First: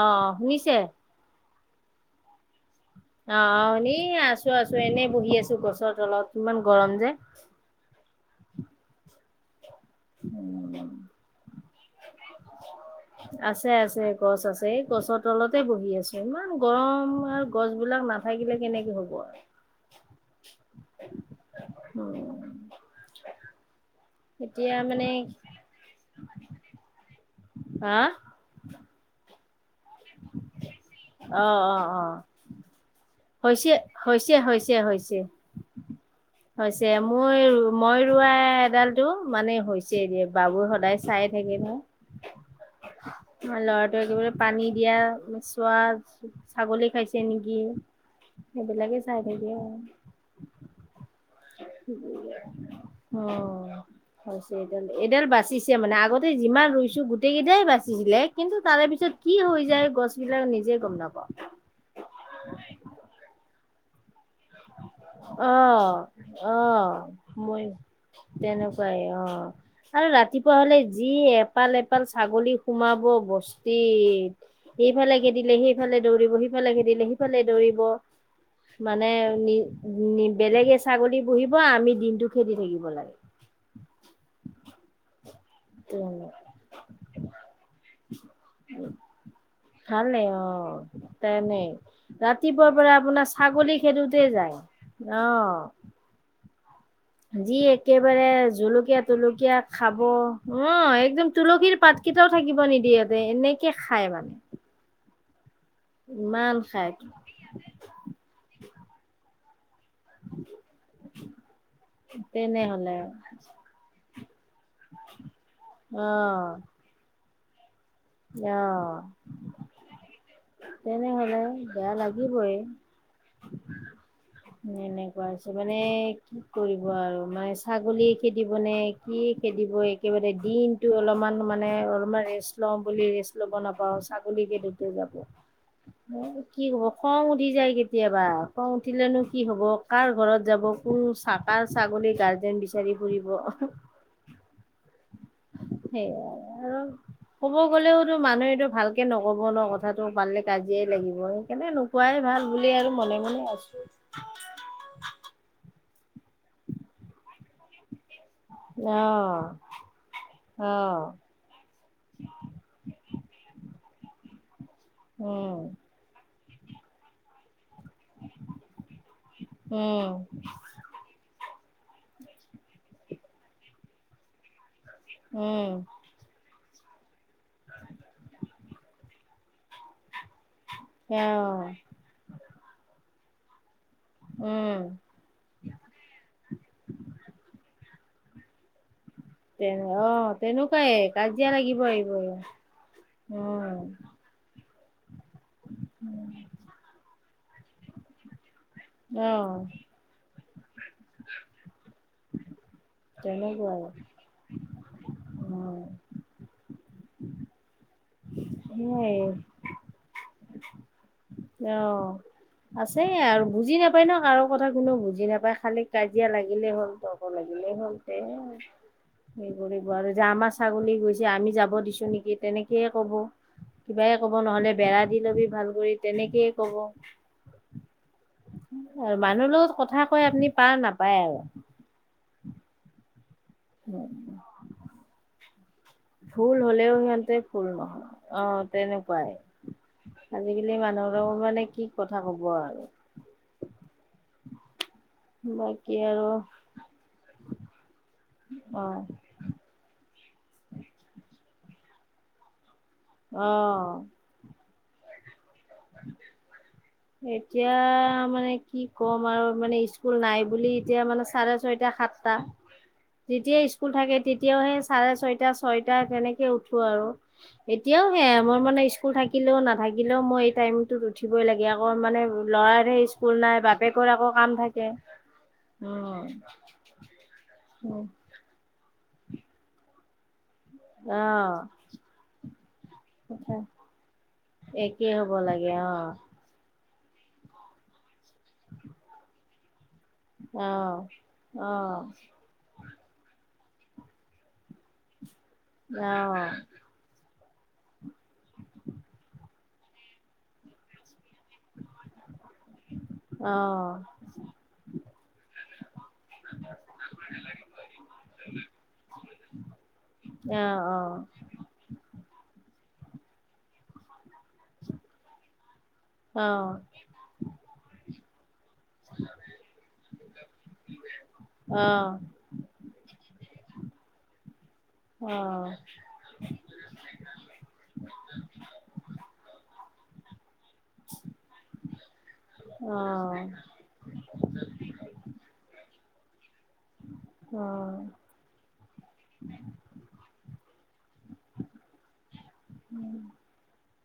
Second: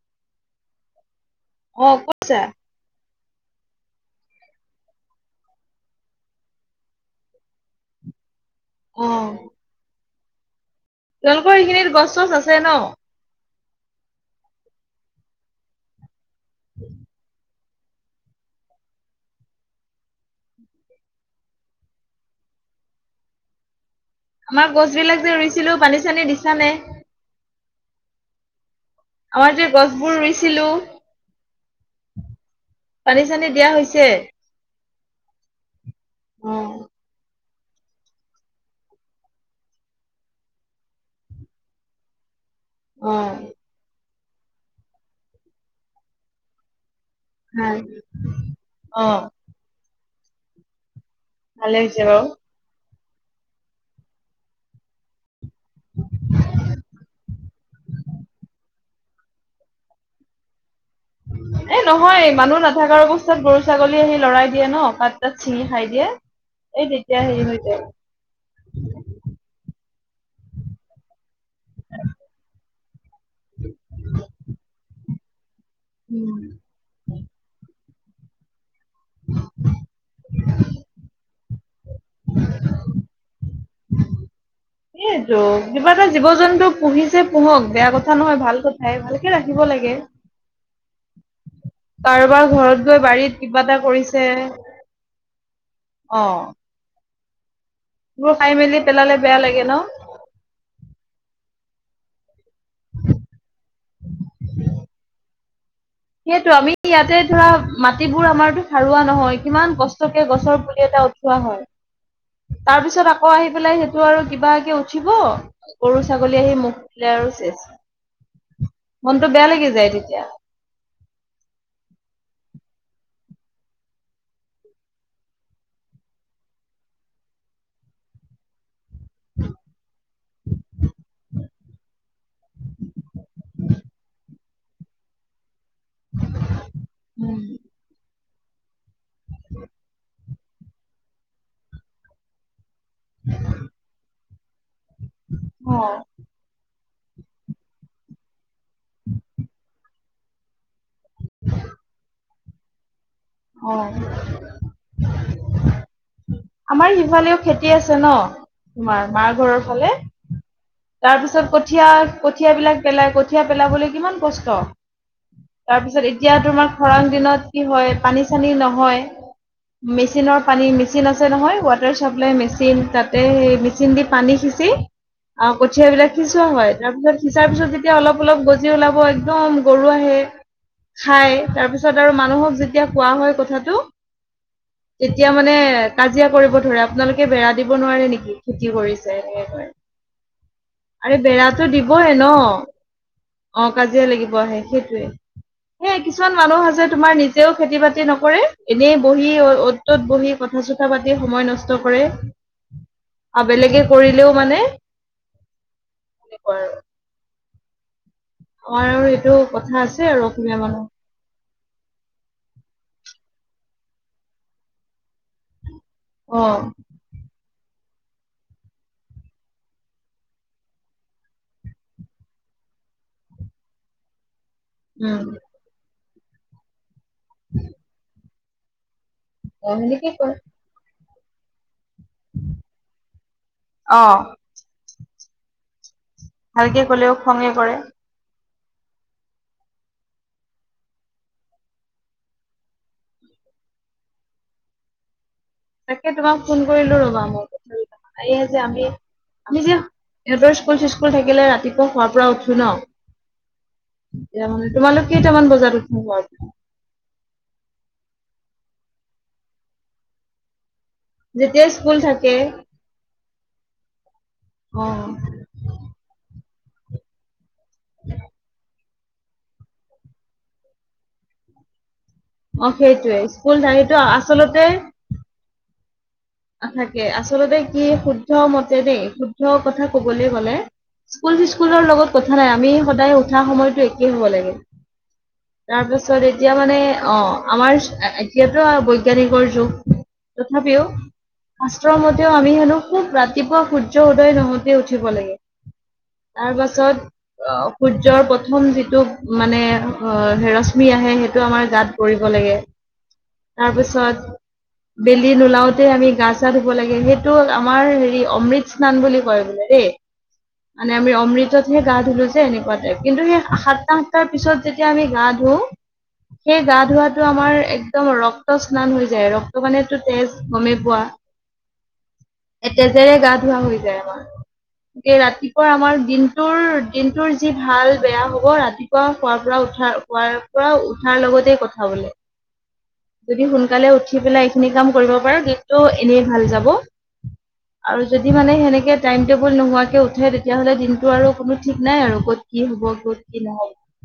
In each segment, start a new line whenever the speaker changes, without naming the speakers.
অহ, শুনিছে?
অহ, ক'ত আছা?
অ', এনেই আছো -আছো এনেই বহি আছো গছৰ তলত ইমান গৰম যে।
[inaudible] অহ
উম
তেওঁলোকৰ এইখিনিত গছ -চছ আছে ন?
আছে -আছে গছ আছে এই গছৰ তলতে বহি আছো ইমান গৰম আৰ গছ বিলাক নাথাকিলে কেনেকে হ'ব আও। উম
আমাৰ গছবিলাক যে ৰুইছিলো পানী চানী দিছা নে?
হা
আমাৰ যে গছবোৰ ৰুইছিলো।
অ অ
পানী চানী দিয়া
হৈছে হৈছে হৈছে হৈছে
অ
হৈছে মই মই ৰোৱা এডালতটো মানে হৈছে দে বাবু সদায় চাই থাকে নহয়।
অ
আমাৰ ল'ৰাটোৱে গৈ পানী দিয়া চোৱা ছাগলী খাইছে চে নেকি
ভাল
সেইবিলাকে
অ
চাই থাকে আৰু
ভালে হৈছে বাৰু
অহ, হৈছে এডাল- এডাল বাচিছ তে মানে আগতে যিমান ৰুইছো গোটেই কেইটাই বাচিছিলে কিন্তু তাৰে পিছত কি হৈ যায় গছ বিলাক নিজে গম নাপাওঁ
এ নহয় মানুহ নথাকাৰ অৱস্থাত গৰু ছাগলী আহি লৰাই দিয়ে ন পাত তাত ছিঙি খাই
অহ
দিয়ে এই
অহ
তেতিয়া হেৰি হৈ
মই
যায়
তেনেকোৱাই অহ। আৰু ৰাতিপুৱা হলে যি এপাল এপাল ছাগলী সোমাব, বস্তি সেইফালে খেদিলে সেইফালে দৌৰিব সিফালে খেদিলে সিফালে দৌৰিব, মানে নি বেলেগে ছাগলী বহিব আমি দিনটো খেদি থাকিব লাগে।
এইটো কিবা এটা জীৱ জন্তু পুহিছে পুহক বেয়া কথা নহয় ভাল কথাই ভালকে ৰা
ভালে অ তেনেই
কাৰোবাৰ
ৰাতিপুৱাৰ
ঘৰত
পৰা
গৈ
আপোনাৰ
বাৰীত কিবা এটা
ছাগলী
কৰিছে
খেদোতে যায়। অহ
অ
যি একেবাৰে
বোৰ খাই মেলি
জলকীয়া
পেলালে বেয়া
তুলকীয়া
লাগে ন
খাব, অ একদম তুলসীৰ পাতকেইটাও থাকিব নিদিয়ে বে এনেকে খায় মানে।
সেইটো
ইমান
আমি
খাই।
ইয়াতে ধৰা মাটিবোৰ আমাৰতো সাৰুৱা নহয় কিমান কষ্ট কে গছৰ পুলি এটা উঠোৱা হয়। তাৰ
তেনেহলে
পিছত আকৌ আহি পেলাই সেইটো আৰু কিবাকে উঠিব, গৰু
অ'
ছাগলী আহি মুখ পিলাই আৰু চেচ
অ'
মনটো বেয়া লাগি যায় তেতিয়া।
তেনেহলে বেয়া লাগিবই। এনেকোৱা হৈছে মানে কি কৰিব আৰু মানে ছাগলী খেদিব নে কি খেদিব একেবাৰে দিনটো অলপমান মানে অলপমান ৰেষ্ট ল'ম বুলি ৰেষ্ট ল'ব নাপাওঁ ছাগলীকেইটা যাব কি হব খং উঠি যায় কেতিয়াবা খং উঠিলেনো কি হব কাৰ ঘৰত যাব কোন চাকাৰ ছাগলী গাৰ্জেন বিচাৰি ফুৰিব।
অ অ
সেইয়াই আৰু ক'ব গ'লেওতো মানুহটো ভালকে নকব ন কথাত পালে কাজিয়াই লাগিব, সেইকাৰণে নোকোৱাই ভাল বুলি আৰু মনে মনে
অ
আছো
আমাৰ সিফালেও খেতি আছে ন
অ
তোমাৰ মাৰ ঘৰৰ ফালে।
অ
তাৰ পিছত কঠিয়া কঠিয়াবলাক পেলাই কঠিয়া পেলাবলৈ কিমান কষ্ট,
উম
তাৰপিছত এতিয়া তোমাক খৰাং দিনত কি হয় পানী চানী নহয়,
উম,
মেচিনৰ পানী মেচিন আছে ৱাটাৰ চাপ্লাই মেচিন তাতে সেই মেচিন দি পানী সিঁচি আৰু
উম,
কঠিয়া বিলাক সিচুৱা হয়। তাৰপিছত সিচাৰ পিছত যেতিয়া অলপ অলপ গজি ওলাব একদম গৰু আহে
সেয়া
খাই
অ',
তাৰপিছত আৰু মানুহক যেতিয়া কোৱা হয় কথাটো
উম।
তেতিয়া মানে কাজিয়া কৰিব ধৰে আপোনালোকে বেৰা দিব নোৱাৰে নেকি খেতি কৰিছে এনেকে কয়
তেনে অ তেনেকোৱাই
আৰে
কাজিয়া
বেৰাটো
লাগিব আহিব।
দিবই ন অ কাজিয়া লাগিব আহে সেই। সেই কিছুমান মানুহ আছে তোমাৰ নিজেও খেতি বাতি নকৰে। এনেই বহি অ অ'ত ত'ত বহি কথা চ। থা পাতি সময় নষ্ট কৰে আৰু
তেনেকুৱাই
বেলেগে কৰিলেও মানে।
উম,
এনেকুৱা আৰু। আমাৰ আৰু
সেয়াই
এইটো কথা আছে আৰু অসমীয়া
অ'। আছে
মানুহ।
আৰু বুজি নাপায় ন কাৰো কথা কোনেও বুজি নাপায় খালি কাজিয়া
অ
লাগিলেই হ'ল ত লাগে। এনে হলতে। সেই কৰিব আৰু যে আমাৰ ছাগলী গৈছে। আমি যাব দিছো নেকি তেনেকে। সে কব কিবাই কব নহ'লে বেৰা দি
উম
লবি ভাল কৰি তেনেকেই কব।
উম [unintelligible]
আৰু মানুহৰ লগত কথা কয় আপুনি পাৰ নাপায় আৰু।
অ
উম ভুল
ভালকে
হলেও
কলেও
ইমানতে
খঙে
ভুল
কৰে
নহয় অহ তেনেকোৱাই আজিকালি মানুহৰ মানে কি কথা কব আৰু। বাকী
তাকে
আৰু
তোমাক ফোন কৰিলো ৰবা মোক সে যে আমি
অ'
আমি যে সিহঁতৰ স্কুল চিস্কুল থাকিলে ৰাতি। হোৱাৰ পৰা উঠো ন? তেতিয়া
অহ।
মানে তোমালোক কেইটামান বজাত। উঠা শুৱাৰ পৰা
এতিয়া। মানে কি ক'ম আৰু মানে স্কুল নাই বুলি এতিয়া মানে চাৰে
যেতিয়াই
ছয়টা,
স্কুল থাকে
সাতটা। যেতিয়া স্কুল থাকে তেতিয়াও সেই
অ
চাৰে ছয়টা, ছয়টা তেনেকে উঠো আৰু। এতিয়াও সেয়া মই মানে স্কুল থাকিলেও নাথাকিলেও মই এই টাইমতত উঠিবই লাগে। আকৌ মানে
অ
ল'ৰাৰহে
সেইটোয়ে
স্কুল নাই
সেইটো
বাপেকৰ আকৌ কাম
আচলতে
থাকে। উম
থাকে আচলতে কি শুদ্ধ মতে দেই শুদ্ধ কথা কবলৈ গ'লে। স্কুল চিস্কুলৰ লগত কথা নাই আমি সদায় উঠা
অ'।
সময়টো একেই হ'ব লাগে।
একেই হ'ব লাগে
তাৰ
অ',
পাছত এতিয়া মানে অ আমাৰ এতিয়াতো বৈজ্ঞানিকৰ যুগ।
অহ।
শাস্ত্ৰ মতেও আমি হেনো খুব ৰাতিপুৱা সূৰ্য উদয় নহতে উঠিব লাগে।
অহ।
অ সূৰ্যৰ প্ৰথম যিটো মানে অ ৰশ্মি আহে সেইটো। টো আমাৰ গাত পৰিব লাগে।
অ',
তাৰপিছত বেলি নোলাওতে আমি। নাচা ধুব লাগে সেইটো আমাৰ হেৰি অমৃত স্নান বুলি কয় বোলে দেই।
অ',
মানে আমি অমৃততহে গা ধুলো যে এনেকুৱাতোই কিন্তু সেই সাতটা সাতটাত। পিছত যেতিয়া আমি গা ধুও সেই গা
অ',
ধোৱাটো আমাৰ একদম ৰক্ত। ৰক্ত স্নান বুলি কয়। ৰক্ত মানেটো তেজ গমেই পোৱা।
অ।
এতেজেৰে গা ধৱোৱা হৈ যায় আমাৰ। গ ৰাতিপুৱা
অ'।
আমাৰ দিনটোৰ দিনটোৰ যি ভাল বেয়া হ'ব ৰাতিপুৱা খোৱাৰ পৰা উঠা। পৰা উঠাৰ লগতে কথা বোলে। যদি সোনকালে উঠি পেলাই এইখিনি কাম কৰিব পাৰা দিনটো এনেই ভাল যাব। আৰু যদি মানে সেনেকে টাইম টেবুল নোহোৱাকে উঠে তেতিয়াহলে দিনটো আৰু কোনো। ঠিক নাই আৰু ক'ত কি হ'ব ক'ত কি নহ'ব।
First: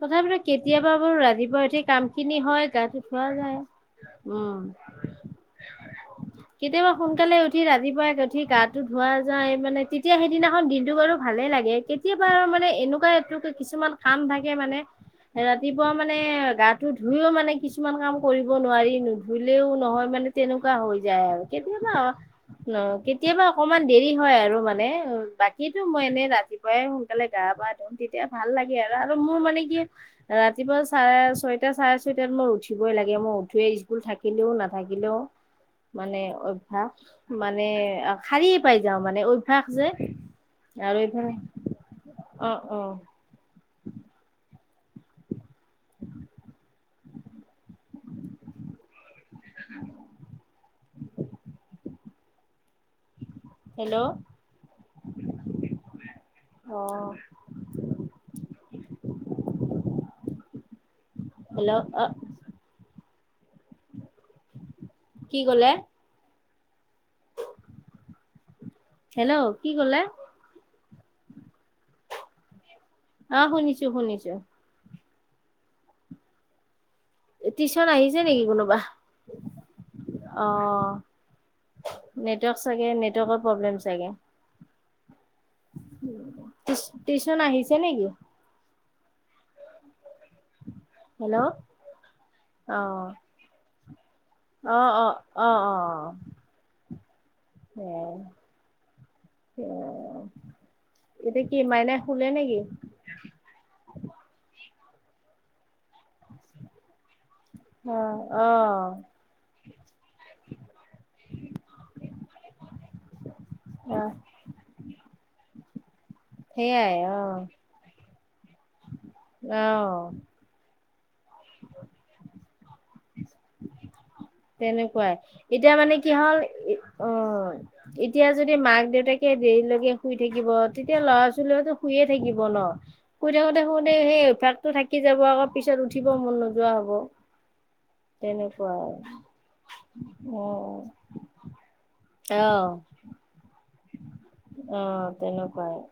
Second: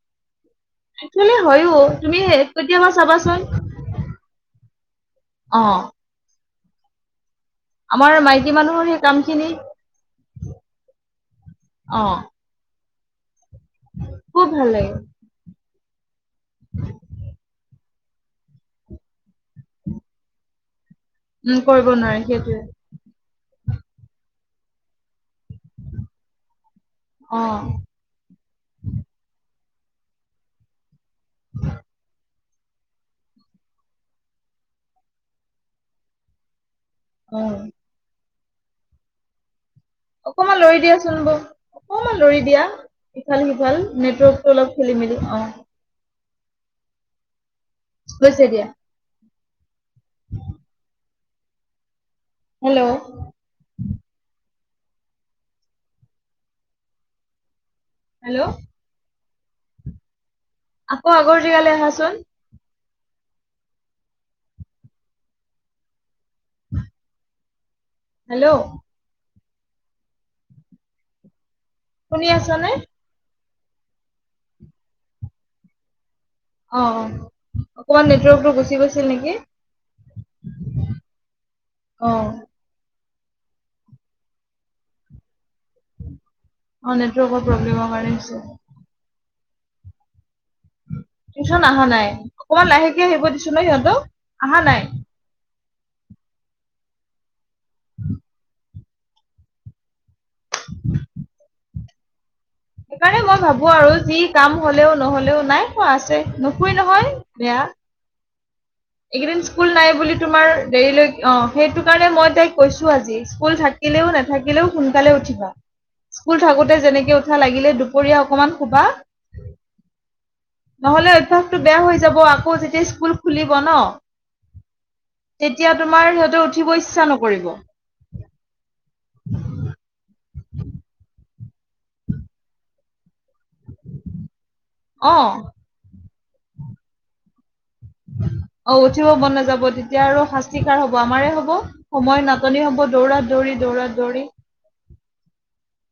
তথাপিটো। কেতিয়াবা বাৰু
একচুৱেলি
ৰাতিপুৱা
হয়ো
উঠি কাম
তুমি
খিনি হয়
কেতিয়াবা
গাটো উঠোৱা
চাবাচোন
যায়। উম
অ।
কেতিয়াবা সোনকালে। উঠি
আমাৰ
ৰাতিপুৱাই গঠি
মাইকী
গাটো
মানুহৰ সেই
ধোৱা
কাম খিনি
যাই মানে তেতিয়া সেইদিনাখন দিনটো কৰাৰো ভালে লাগে।
অ
কেতিয়াবা মানে এনেকুৱা। এইটো কিছুমান কাম
খুব
থাকে
ভাল
মানে
লাগে
ৰাতিপুৱা মানে গাটো ধুইও মানে কিছুমান। কিছুমান কাম কৰিব নোৱাৰি, নুধুলেও নহয় মানে তেনেকুৱা হয়। যায় আৰু
উম কৰিব
কেতিয়াবা
নোৱাৰে সেইটোৱে
ন কেতিয়াবা। অকমান দেৰি হয় আৰু মানে। বাকীতো মই এনেই ৰাতিপুৱাই সোনকালে গা
অ
পা ধুই। ভাল লাগে আৰু মোৰ। মানে কি ৰাতিপুৱা চাৰে ছয় চাৰে ছয়টাত মই উঠিবই লাগে মই উঠোৱে স্কুল থাকিলো। নাথাকিলেও মানে অ।
অ
মানে শাৰীয়ে পাই যাওঁ মানে অভ্যাস। যে
অকমান লৰি
আৰু
দিয়াচোন,
এইফালে
অকমান লৰি
অ
দিয়া
অ
ইফাল সিফাল। নেটৱৰ্কটো অলপ খেলি মেলি অ। হৈছে এতিয়া।
উ [inaudible]
অ [inaudible] হেল্ল'।
হেল্ল' অহ।
হেল্ল'। আকৌ আগৰ
হেল্ল'
জেগালৈ
অ
আচোন।
কি ক'লে?
হেল্ল'।
হেল্ল' কি ক'লে?
শুনি আছ নে?
আহ শুনিছো শুনিছো।
অ', অ',
টিউশন
অকমান
আহিছে নেকি
নেটৱৰ্কটো গুচি
কোনোবা?
গৈছিল নেকি?
অ'
অ',
নেটৱৰ্ক চাগে নেটৱৰ্কৰ প্ৰব্লেম চাগে?
অ'
টিউচন
নেটৱৰ্কৰ
আহিছে
প্ৰব্লেমৰ
নেকি
কাৰণে হৈছে।
হেল্ল'
টিউশচন অহা নাই অকণমান লাহেকে আহিব দিছো ন সিহঁতক। আহা নাই।
আহ অ আহ অ অ। উম। অ' এতিয়া কি মাইনা শুলে নেকি?
সেইকাৰণে মই ভাবো আৰু যি কাম হলেও নহলেও নাই শুৱা আছে নুশুয়ে নহয়। বেয়া।
অ অহ
এইকেইদিন স্কুল নাই বুলি তোমাৰ দেৰিলৈ অ, সেইটো কাৰণে মই তাইক কৈছো আজি স্কুল থাক।
অ
থাকিলেও নাথাকিলেও সোনকালে উঠিবা, স্কুল থাকোতে
সেইয়াই
যেনেকে উঠা লাগিলে দুপৰীয়া। অকমান শুবা।
আহ।
নহলে অভ্যাসটো বেয়া হৈ যাব আকৌ যেতিয়া স্কুল খুলিব ন।
তেনেকুৱাই
তেতিয়া
এতিয়া মানে
তোমাৰ
কি হ'ল
সিহঁতে উঠিব ইচ্ছা
অ
নকৰিব
এতিয়া যদি মাক দেউতাকে। দেৰিলৈকে শুই থাকিব, তেতিয়া ল'ৰা ছোৱালীতো শুইয়ে থাকিব ন? শুই থাকোতে শুতে সেই অভ্যাসতটো থাকি
অ
যাব আকৌ পিছত উঠিব মন নোযোৱা হব,
অ উঠিব
তেনেকুৱাই
মন নাযাব তেতিয়া আৰু শাস্তি কাৰ হব আমাৰে হ'ব সময় নাটনি হ'ব দৌৰা দৌৰি দৌ।
অ' তেনেকুৱাই।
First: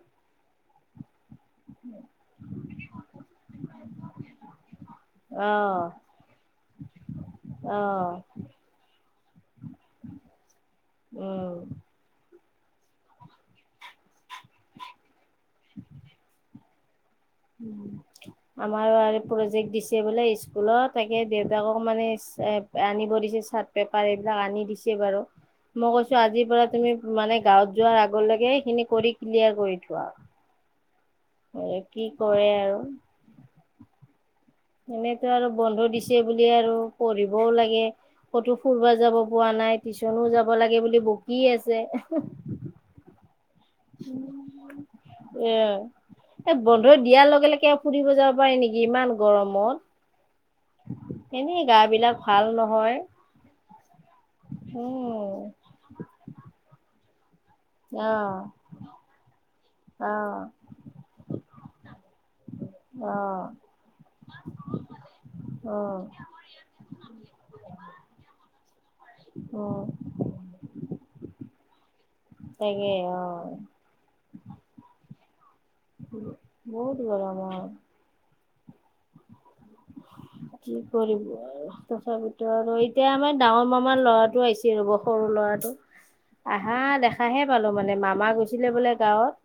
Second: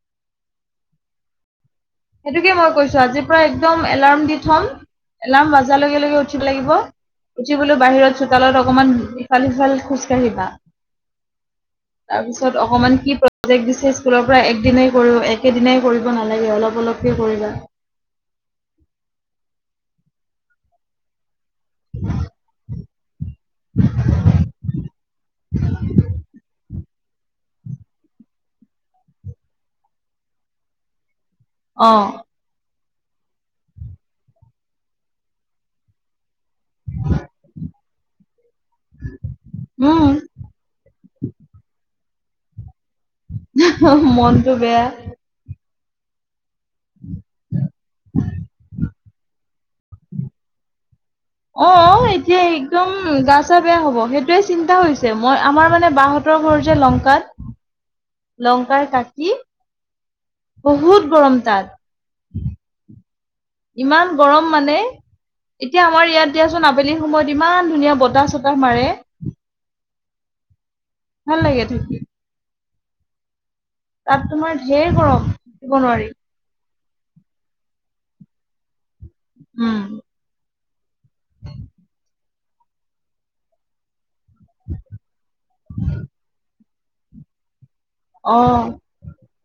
সেইটোকে মই কৈছো আজিৰ পৰা একদম এলাৰ্ম দি থ'ম। এলাৰাম
অ
বাজাৰ লগে লগে উঠিব লাগিব উঠি বোলো
অ
বাহিৰত চোতালত অকমান। ইফাল সিফাল খোজ কাঢ়িবা।
উম।
তাৰপিছত অকমান কি প্ৰজেক্ট দিছে স্কুলৰ পৰা একদিনাই একেদিনাই কৰিব নালাগে অলপ। অলপকে কৰিবা
আমাৰো প্ৰজেক্ট দিছে বোলে স্কুলত তাকে দেউ। তাকক মানে আনিব দিছে চাৰ্ট পেপাৰ এইবিলাক আনি দিছে বাৰু। মই কৈছো আজিৰ পৰা তুমি। মানে গাঁৱত যোৱাৰ আগলৈকে সেইখিনি কৰি ক্লিয়াৰ কৰি থোৱা। আৰু
অ
কি কৰে আৰু এনেতো আৰু বন্ধ দিছে। বুলি আৰু পঢ়িবও লাগে। ক'তো ফুৰিব যাব পোৱা নাই, টিউচনো যাব লাগে বুলি বকি আছে।
উম মনটো বেয়া
এ, এই ব দিয়াৰ লগে লগে আৰু ফুৰিব যাব পাৰি নেকি ইমান গৰমত। এনেই
অ
গা
অ
বিলাক
এতিয়া
ভাল
একদম
নহয়
গা চা বেয়া হব, সেইটোয়ে চিন্তা হৈছে মই
উম
আমাৰ মানে বাহতৰ ঘৰ লংকাত, লংকাৰ কাকি
অ অ
বহুত গৰম তাত।
অ।
ইমান গৰম মানে এতিয়া
অ',
আমাৰ ইয়াত দিয়াচোন আবেলিৰ সময়ত ইমান ধুনীয়া বতাহ চতাহ মাৰে।
অ',
ভাল লাগে থাকি।
তাকে অ।
তাত তোমাৰ ধঢেৰ গৰম দিব নোৱাৰি।
বহুত গৰম।
উম।
কি কৰিব আৰু তথাপিতো আৰু এতিয়া আমাৰ ডাঙৰ মামাৰ ল টো আহিছে ৰ'ব সৰু ল'ৰাটো, আহা দেখাহে পালো মানে মামা
অ
গৈছিলে বোলে গাঁৱত।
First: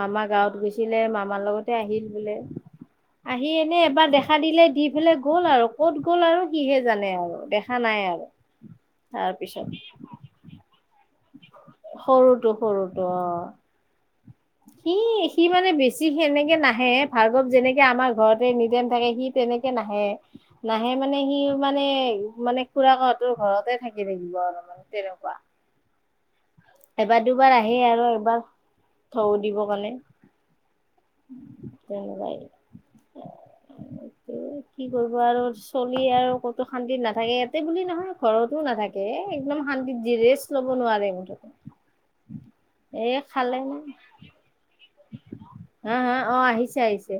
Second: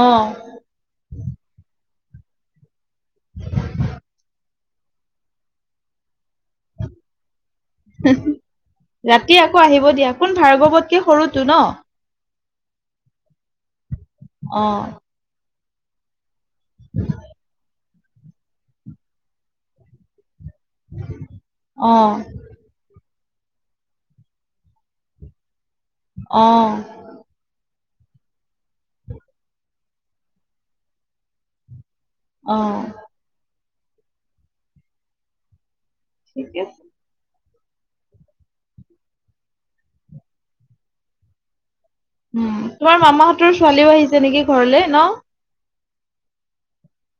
অ
গাঁৱত গৈছিলে, মামাৰ লগতে আহিল বোলে। আহি এনে এবাৰ দেখা দিলে দি পেলাই গ'ল আৰু ক'ত গ'ল আৰু? কিহে জানে আৰু দেখা নাই আৰু তাৰ পিছত।
সেই সৰুটো ন?
সৰুটো অ।
অ।
সি সি মানে বেছি সেনেকে নাহে ভাৰগব যেনেক আমাৰ ঘৰতে নিদেম থাকে সি তেনেকে নাহে। নাহে মানে সি মানে
অ
মানে খুৰাকত তোৰ ঘৰতে থাকি থাকিব আৰু মানে তেনেকুৱা।
অ'।
সেই আৰু এবাৰ থৌ দিব কাৰণে।
অ
কি কৰব আৰু চলি আৰু
ঠিক
ক'তো
আছে
শান্তিত নাথাকে। ত বুলি নহয় ঘৰতো নাথাকে, এ একদম শান্তিত জিৰেষ্ট লব নোৱাৰে মুঠতে।
উম, তোমাৰ
এ
মামাহঁতৰ
খালে নে
ছোৱালীও আহিছে নেকি ঘৰলে ন?
হা হা অ আহিছে আহিছে,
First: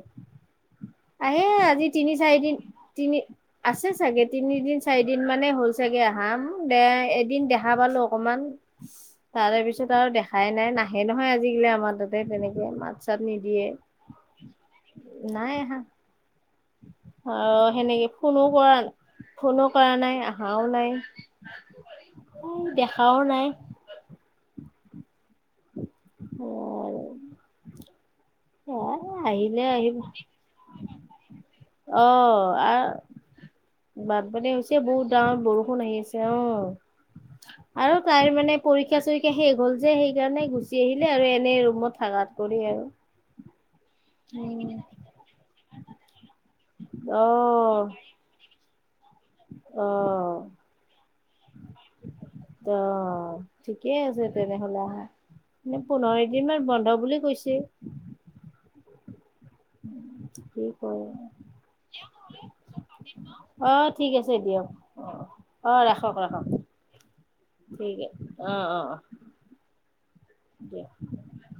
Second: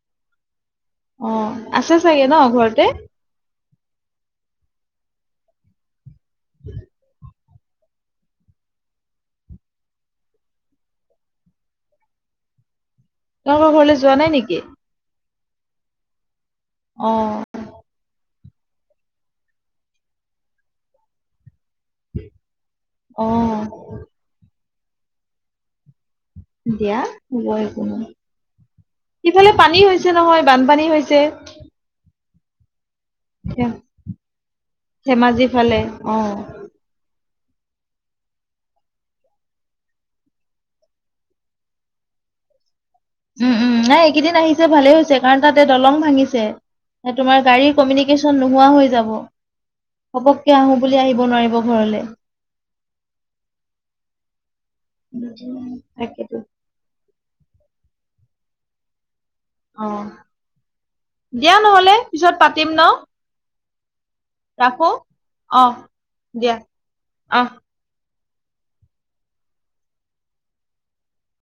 আহে
অ',
আজি
আছে
তিনি-
চাগে ন
চাৰিদিন
ঘৰতে?
তিনি আছে চাগে তিনিদিন -চাৰিদিন মানে হ'ল চাগে আহাম দে এদিন দেখা দেখা পালো অকমান, তাৰে পিছত আৰু দেখাই নাই নাহে নহয় আজিকালি আমাৰ তাতে তেনেকে মা
তহতৰ ঘৰলৈ যোৱা নাই নেকি?
নাই আহা? অ সেনেকে ফোনো কৰা ফোনো কৰা নাই, আহাও নাই? দেখাও নাই?
অ', দিয়া, বই কোনো ইফালে
আহিলে
পানী
আহিব
হৈছে নহয় বানপানী হৈছে।
অ আহ
ধে-
বানপানী হৈছে বহুত ডাঙৰ
ধেমাজি ফালে
বৰষুণ আহি
অ'।
আছে অহ। আৰু তাইৰ মানে পৰীক্ষা- চৰিক্ষা শেষ হ'ল যে, সেইকাৰণে গুচি আহিলে আৰু এনে ৰুমত থাকাত। কৰি আৰু
উম, উম নাই, এইকেইদিন আহিছে ভালেই হৈছে কাৰণ তাতে দলং ভাঙিছে, তোমাৰ গাড়ীৰ
অ',
কমিউনিকেশ্যন নো নোহোৱা হৈ যাব।
অ',
সপককে আহো বুলি আহিব নোৱাৰিব ঘৰলে।
ত ঠিকেই আছে তেনেহলে আহা এ পোন্ধৰ
তাকেতো
দিন মান বন্ধ বুলি কৈছে।
অ',
কি ক
দিয়া নহ'লে পিছত পাতিম ন
অ। ঠিক আছে দিয়ক
ৰাখো।
অ অ ৰাখক ৰাখক।
দিয়া অ'।
ঠিকে আছে অহ অহ অহ। [unintelligible]